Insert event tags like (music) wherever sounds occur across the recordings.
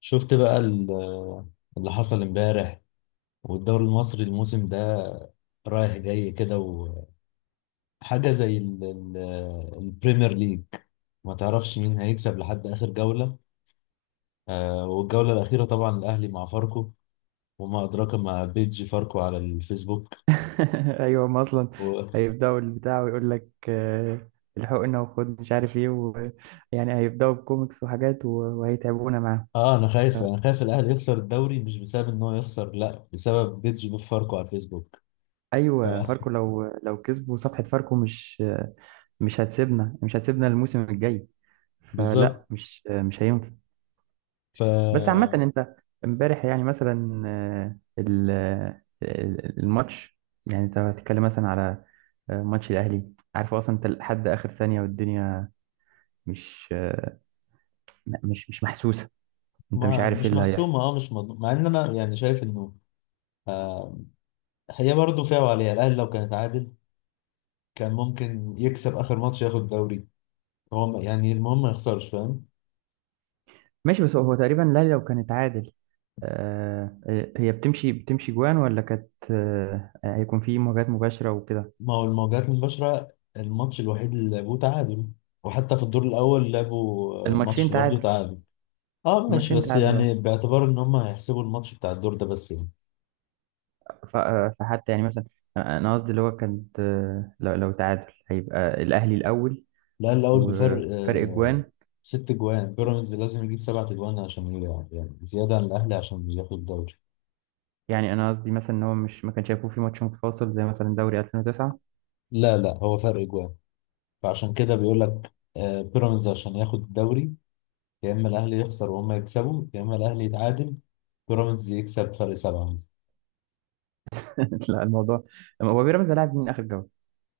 شفت بقى اللي حصل امبارح، والدوري المصري الموسم ده رايح جاي كده. وحاجة زي البريمير ليج، ما تعرفش مين هيكسب لحد آخر جولة. والجولة الأخيرة طبعا الأهلي مع فاركو، وما أدراك ما بيج فاركو على الفيسبوك (laughs) ايوه، هم اصلا و... هيبداوا البتاع ويقول لك، الحقنا وخد مش عارف ايه يعني هيبداوا بكوميكس وحاجات وهيتعبونا معاهم. أنا خايف، الأهلي يخسر الدوري، مش بسبب إن هو يخسر، لا بسبب بيج فاركو على الفيسبوك. ف... ايوه، فاركو (laughs) لو كسبوا صفحه فاركو مش هتسيبنا الموسم الجاي، فلا بالظبط. مش هينفع. ف بس عامه، انت امبارح يعني مثلا الماتش، يعني انت هتتكلم مثلا على ماتش الاهلي. عارف اصلا انت لحد اخر ثانيه والدنيا مش مش محسوسه، انت مش ما عارف ايه مش اللي هيحصل. محسومة، اه، مش مض... مع ان انا يعني شايف انه آه، هي برضه فيها وعليها. الاهلي لو كان اتعادل كان ممكن يكسب اخر ماتش ياخد الدوري. يعني المهم ما يخسرش، فاهم. ماشي، بس هو تقريبا، لا لو كانت عادل هي بتمشي جوان، ولا كانت هيكون في مواجهات مباشره وكده. ما هو المواجهات المباشره الماتش الوحيد اللي لعبوه تعادل، وحتى في الدور الاول لعبوا الماتشين ماتش برضه تعادل، تعادل. اه ماشي، الماتشين بس تعادل يعني اه. باعتبار ان هم هيحسبوا الماتش بتاع الدور ده بس يعني فحتى يعني مثلا، أنا قصدي اللي هو كانت، لو تعادل هيبقى الاهلي الاول الاهلي الاول بفرق وفرق جوان. ست جوان. بيراميدز لازم يجيب سبعة جوان عشان يعني زياده عن الاهلي عشان ياخد الدوري. يعني انا قصدي مثلا ان هو مش ما كانش هيكون في ماتش متفاصل زي مثلا دوري 2009. لا لا، هو فرق جوان. فعشان كده بيقول لك بيراميدز عشان ياخد الدوري، يا اما الاهلي يخسر وهم يكسبوا، يا اما الاهلي يتعادل بيراميدز يكسب فرق سبعه مثلا. (laughs) لا، الموضوع هو بيراميدز لاعب من اخر جوله.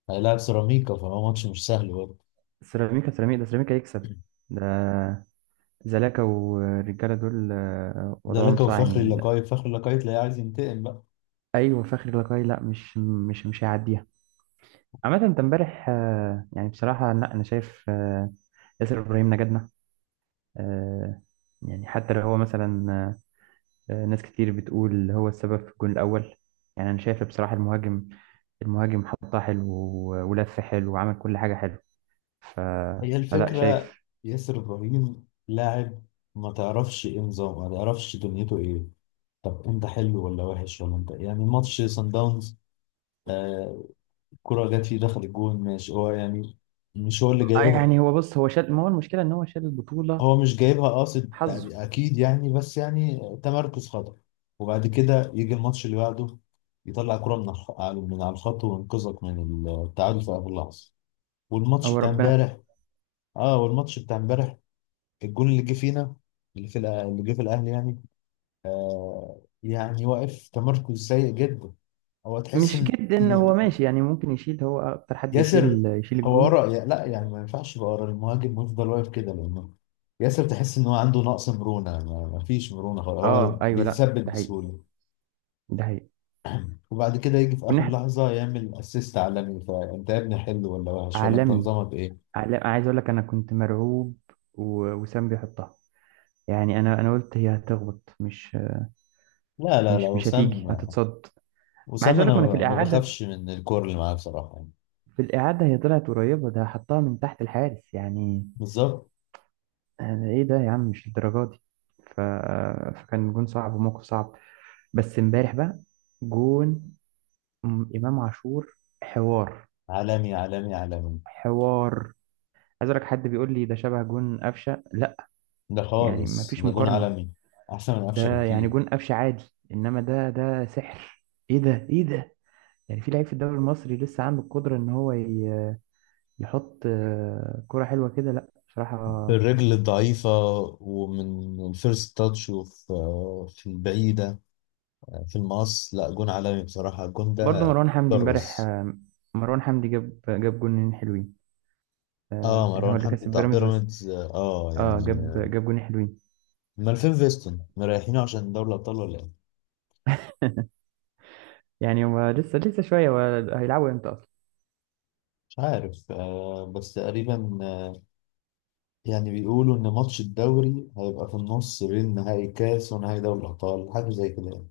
هيلاعب سيراميكا، فهو ماتش مش سهل برضه. سيراميكا، سيراميكا ده سيراميكا يكسب، ده زلاكا والرجالة دول ده وضعهم لك، صعب وفخري يعني. لا. اللقاي، فخري اللقاي تلاقيه عايز ينتقم بقى. أيوة، فخري لقاي لا مش هيعديها. عامة، أنت امبارح يعني بصراحة لا، أنا شايف ياسر إبراهيم نجدنا. آه، يعني حتى لو هو مثلا، ناس كتير بتقول هو السبب في الجون الأول. يعني أنا شايف بصراحة، المهاجم حطها حلو ولف حلو وعمل كل حاجة حلو. ف... هي فلا الفكره. شايف. ياسر ابراهيم لاعب ما تعرفش ايه نظامه، ما تعرفش دنيته ايه. طب انت حلو ولا وحش ولا انت؟ يعني ماتش سان داونز، آه كرة جت فيه دخل الجون، ماشي، هو يعني مش هو اللي جايبها. يعني هو بص، هو شال، ما هو المشكلة إن هو شال البطولة. هو مش جايبها قاصد، حظه، اكيد يعني، بس يعني تمركز خطأ. وبعد كده يجي الماتش اللي بعده يطلع كرة من من على الخط وينقذك من التعادل في اخر لحظة. والماتش هو بتاع ربنا. امبارح اه والماتش بتاع امبارح، الجون اللي جه فينا، اللي جه في الاهلي يعني، يعني واقف تمركز سيء جدا. هو تحس مش ان جدا، هو ماشي يعني، ممكن يشيل، هو اكتر حد ياسر يشيل هو الجون. ورا، لا يعني ما ينفعش يبقى ورا المهاجم ويفضل واقف كده لانه ياسر. تحس ان هو عنده نقص مرونه، ما فيش مرونه خالص، اه هو ايوه، لا بيتثبت ده حقيقي، بسهوله. ده حقيقي. وبعد كده يجي في اخر والناحية لحظه يعمل اسيست عالمي، فانت يا ابني حلو ولا وحش ولا انت عالمي، نظامك ايه؟ عالمي، عايز اقول لك انا كنت مرعوب وسام بيحطها. يعني انا قلت هي هتخبط، مش لا لا لا، مش وسام. هتيجي، هتتصد. ما عايز وسام اقول انا لك، ما انا في ما الاعاده، بخافش من الكور اللي معاه بصراحه يعني. هي طلعت قريبه، ده حطها من تحت الحارس يعني. بالظبط. أنا ايه ده يا عم؟ مش الدرجه دي. ف... فكان جون صعب وموقف صعب. بس امبارح بقى، جون امام عاشور، حوار، عالمي عالمي عالمي. حوار، عايز اقول لك. حد بيقول لي ده شبه جون قفشه؟ لا، ده يعني ما خالص فيش ده جون مقارنه. عالمي، احسن من قفشه ده يعني بكتير. جون قفشه عادي، انما ده، ده سحر. ايه ده؟ ايه ده؟ يعني في لعيب في الدوري المصري لسه عنده القدره ان هو يحط كره حلوه كده؟ لا بصراحه. الرجل الضعيفة، ومن الفيرست تاتش، وفي في البعيدة، في المقص، لا جون عالمي بصراحة الجون برضه ده. مروان حمدي امبارح كرز. مروان حمدي جاب جونين حلوين. اه، يعني هو مروان اللي حمدي كسب بتاع بيراميدز بس. بيراميدز، اه اه، يعني جاب جاب جونين حلوين. مالفين فيستون مريحينه عشان دوري الأبطال ولا ايه؟ يعني هو لسه شويه. هو هيلعبوا امتى أصلاً؟ مش عارف، بس تقريبا يعني بيقولوا إن ماتش الدوري هيبقى في النص بين نهائي كاس ونهائي دوري الأبطال، حاجة زي كده يعني.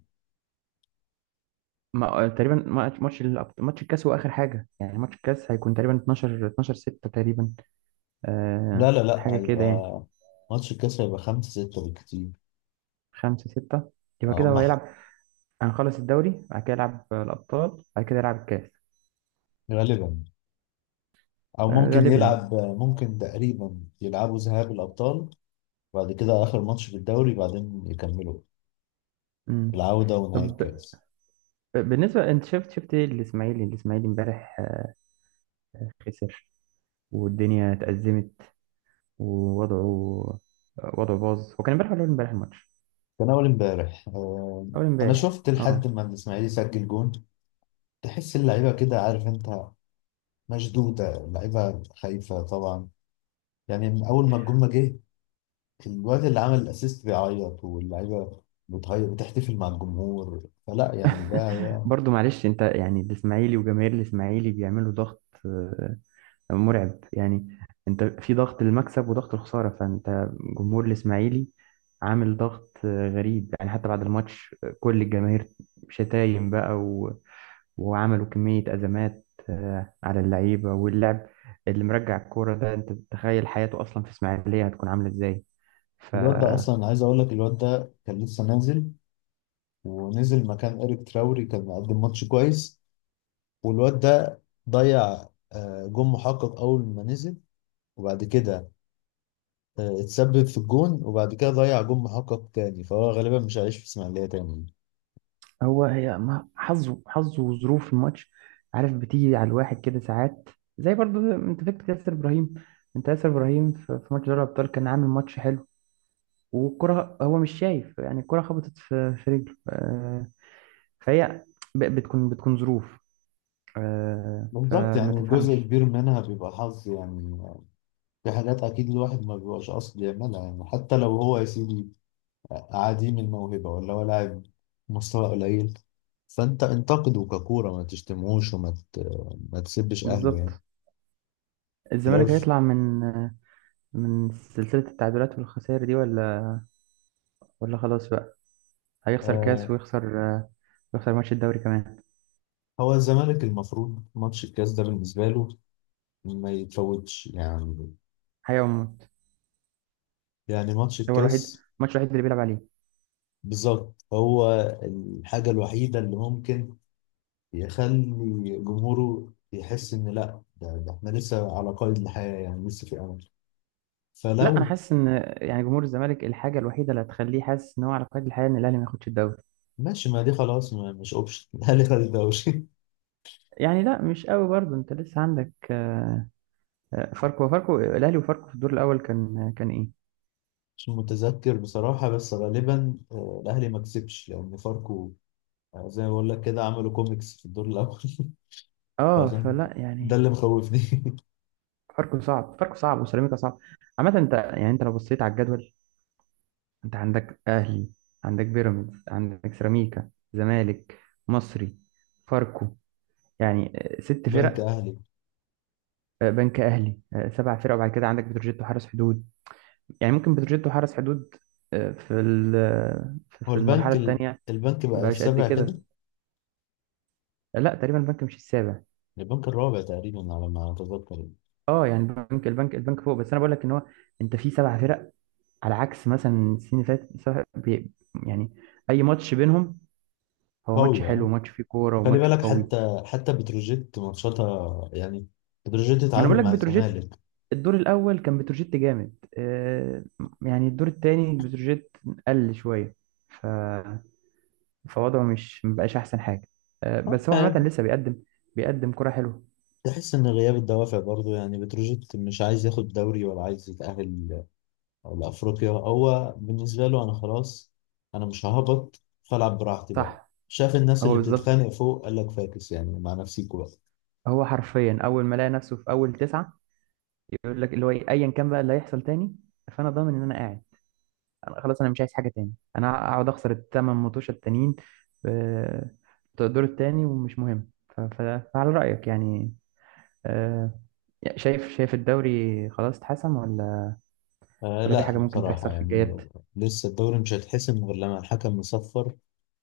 ما تقريبا، ماتش الكاس هو اخر حاجه. يعني ماتش الكاس هيكون تقريبا 12 12 6 تقريبا، لا أه لا لا، حاجه كده يعني. هيبقى ماتش الكاس هيبقى خمسة ستة بالكتير. 5 6 يبقى آه، كده هم هو ح- هيلعب. هنخلص الدوري، بعد كده يلعب الابطال، بعد كده يلعب الكاس. غالبا. او أه ممكن غالبا. يلعب، ممكن تقريبا يلعبوا ذهاب الابطال، بعد كده اخر ماتش في الدوري، بعدين يكملوا مم. العوده ونهائي طب، الكاس. بالنسبه، انت شفت ايه الاسماعيلي امبارح؟ خسر والدنيا اتأزمت، ووضعه آه، وضعه باظ. هو كان امبارح ولا أول امبارح الماتش؟ كان اول امبارح، اول انا امبارح شفت لحد اه. ما الاسماعيلي يسجل جون. تحس اللعيبه كده، عارف انت، مشدوده، اللعيبه خايفه طبعا. يعني من اول ما الجون ما جه الواد اللي عمل الاسيست بيعيط، واللعيبه بتهيأ بتحتفل مع الجمهور، فلا يعني (laughs) برضو معلش، انت يعني الاسماعيلي وجماهير الاسماعيلي بيعملوا ضغط مرعب يعني. انت في ضغط المكسب وضغط الخسارة، فانت، جمهور الاسماعيلي، عامل ضغط غريب يعني. حتى بعد الماتش كل الجماهير شتايم بقى، وعملوا كمية أزمات على اللعيبة واللعب اللي مرجع الكورة ده، انت تخيل حياته أصلا في اسماعيلية هتكون عاملة ازاي؟ ف الواد ده اصلا، عايز اقول لك الواد ده كان لسه نازل، ونزل مكان إيريك تراوري، كان مقدم ماتش كويس، والواد ده ضيع جون محقق أول ما نزل، وبعد كده اتسبب في الجون، وبعد كده ضيع جون محقق تاني، فهو غالبا مش هيعيش في إسماعيلية تاني. هي ما حظه، وظروف الماتش، عارف بتيجي على الواحد كده ساعات. زي برضو، انت فاكر ياسر ابراهيم؟ انت ياسر ابراهيم في ماتش دوري الابطال كان عامل ماتش حلو، والكره هو مش شايف يعني. الكره خبطت في في رجله، فهي بتكون ظروف بالظبط. فما يعني جزء تفهمش. كبير منها بيبقى حظ يعني. في حاجات أكيد الواحد ما بيبقاش قصد يعملها، يعني حتى لو هو يا سيدي عديم الموهبة ولا هو لاعب مستوى قليل، فأنت انتقده ككورة، ما تشتمهوش ما تسبش أهله يعني. بالظبط. الزمالك في هيطلع من من سلسله التعادلات والخسائر دي، ولا خلاص بقى هيخسر كاس الأول، ويخسر ويخسر ماتش الدوري كمان؟ هو الزمالك المفروض ماتش الكاس ده بالنسبة له ما يتفوتش يعني. حيوم يعني ماتش هو الوحيد، الكاس، الماتش الوحيد اللي بيلعب عليه. بالظبط هو الحاجة الوحيدة اللي ممكن يخلي جمهوره يحس إن لأ، ده إحنا لسه على قيد الحياة، يعني لسه في أمل. لا انا فلو حاسس ان، يعني جمهور الزمالك الحاجه الوحيده اللي هتخليه حاسس ان هو على قيد الحياه ان الاهلي ما ياخدش الدوري. ماشي، ما دي خلاص، ما مش أوبشن. (laughs) الأهلي خد الدوري. يعني لا، مش قوي برضه، انت لسه عندك فاركو. فاركو، الاهلي وفاركو في الدور الاول كان ايه؟ مش متذكر بصراحة، بس غالبا الأهلي ما كسبش لأن فاركو، زي ما بقول لك كده، عملوا كوميكس في الدور الأول. (laughs) اه، فعشان فلا ده يعني، اللي مخوفني. (laughs) فاركو صعب، فاركو صعب، وسيراميكا صعب. عامه، انت يعني، انت لو بصيت على الجدول، انت عندك اهلي، عندك بيراميدز، عندك سيراميكا، زمالك، مصري، فاركو. يعني ست بنك فرق. اهلي. بنك اهلي، سبع فرق. وبعد كده عندك بتروجيت وحرس حدود. يعني ممكن بتروجيتو حرز حدود آه، في ال- آه، في هو المرحله الثانيه البنك بقى مبقاش قد السابع كده؟ كده. لا تقريبا البنك مش السابع. البنك الرابع تقريبا على ما اتذكر. اه يعني البنك، البنك فوق. بس انا بقول لك ان هو، انت في سبع فرق على عكس مثلا السنين اللي فاتت. يعني اي ماتش بينهم هو ماتش قوي، حلو، اه. وماتش فيه كوره، خلي وماتش بالك، قوي. حتى بتروجيت ماتشاتها يعني، بتروجيت ما انا بقول اتعادل لك مع بتروجيت الزمالك. الدور الاول كان بتروجيت جامد. يعني الدور الثاني بتروجيت قل شويه، فوضعه مش مبقاش احسن حاجه، اه بس هو عامه يعني لسه بيقدم كرة حلوه. تحس ان غياب الدوافع برضه، يعني بتروجيت مش عايز ياخد دوري ولا عايز يتأهل لافريقيا. هو بالنسبه له انا خلاص، انا مش ههبط، فالعب براحتي بقى. صح. شاف الناس هو اللي بالظبط، بتتخانق فوق، قال لك فاكس يعني، مع نفسيكوا بقى. هو حرفيا اول ما لقى نفسه في اول تسعه، يقول لك اللي هو إيه، ايا كان بقى اللي هيحصل تاني، فانا ضامن ان انا قاعد. انا خلاص، انا مش عايز حاجه تاني، انا اقعد اخسر الثمان ماتشات التانيين آه، بتوع الدور التاني ومش مهم. فعلى رايك يعني، آه، شايف، الدوري خلاص اتحسم ولا في لا حاجه ممكن تحصل بصراحة في يعني الجايات؟ لسه الدوري مش هيتحسم غير لما الحكم يصفر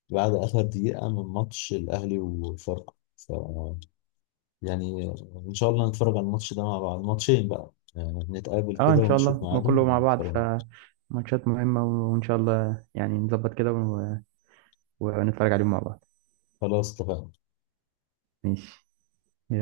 بعد آخر دقيقة من ماتش الأهلي وفاركو. يعني إن شاء الله نتفرج على الماتش ده مع بعض، ماتشين بقى يعني، نتقابل اه كده ان شاء ونشوف الله، ما كله ميعادهم مع بعض ونتفرج. فماتشات مهمة. وان شاء الله يعني نظبط كده ونتفرج عليهم مع بعض. خلاص اتفقنا. ماشي، يلا.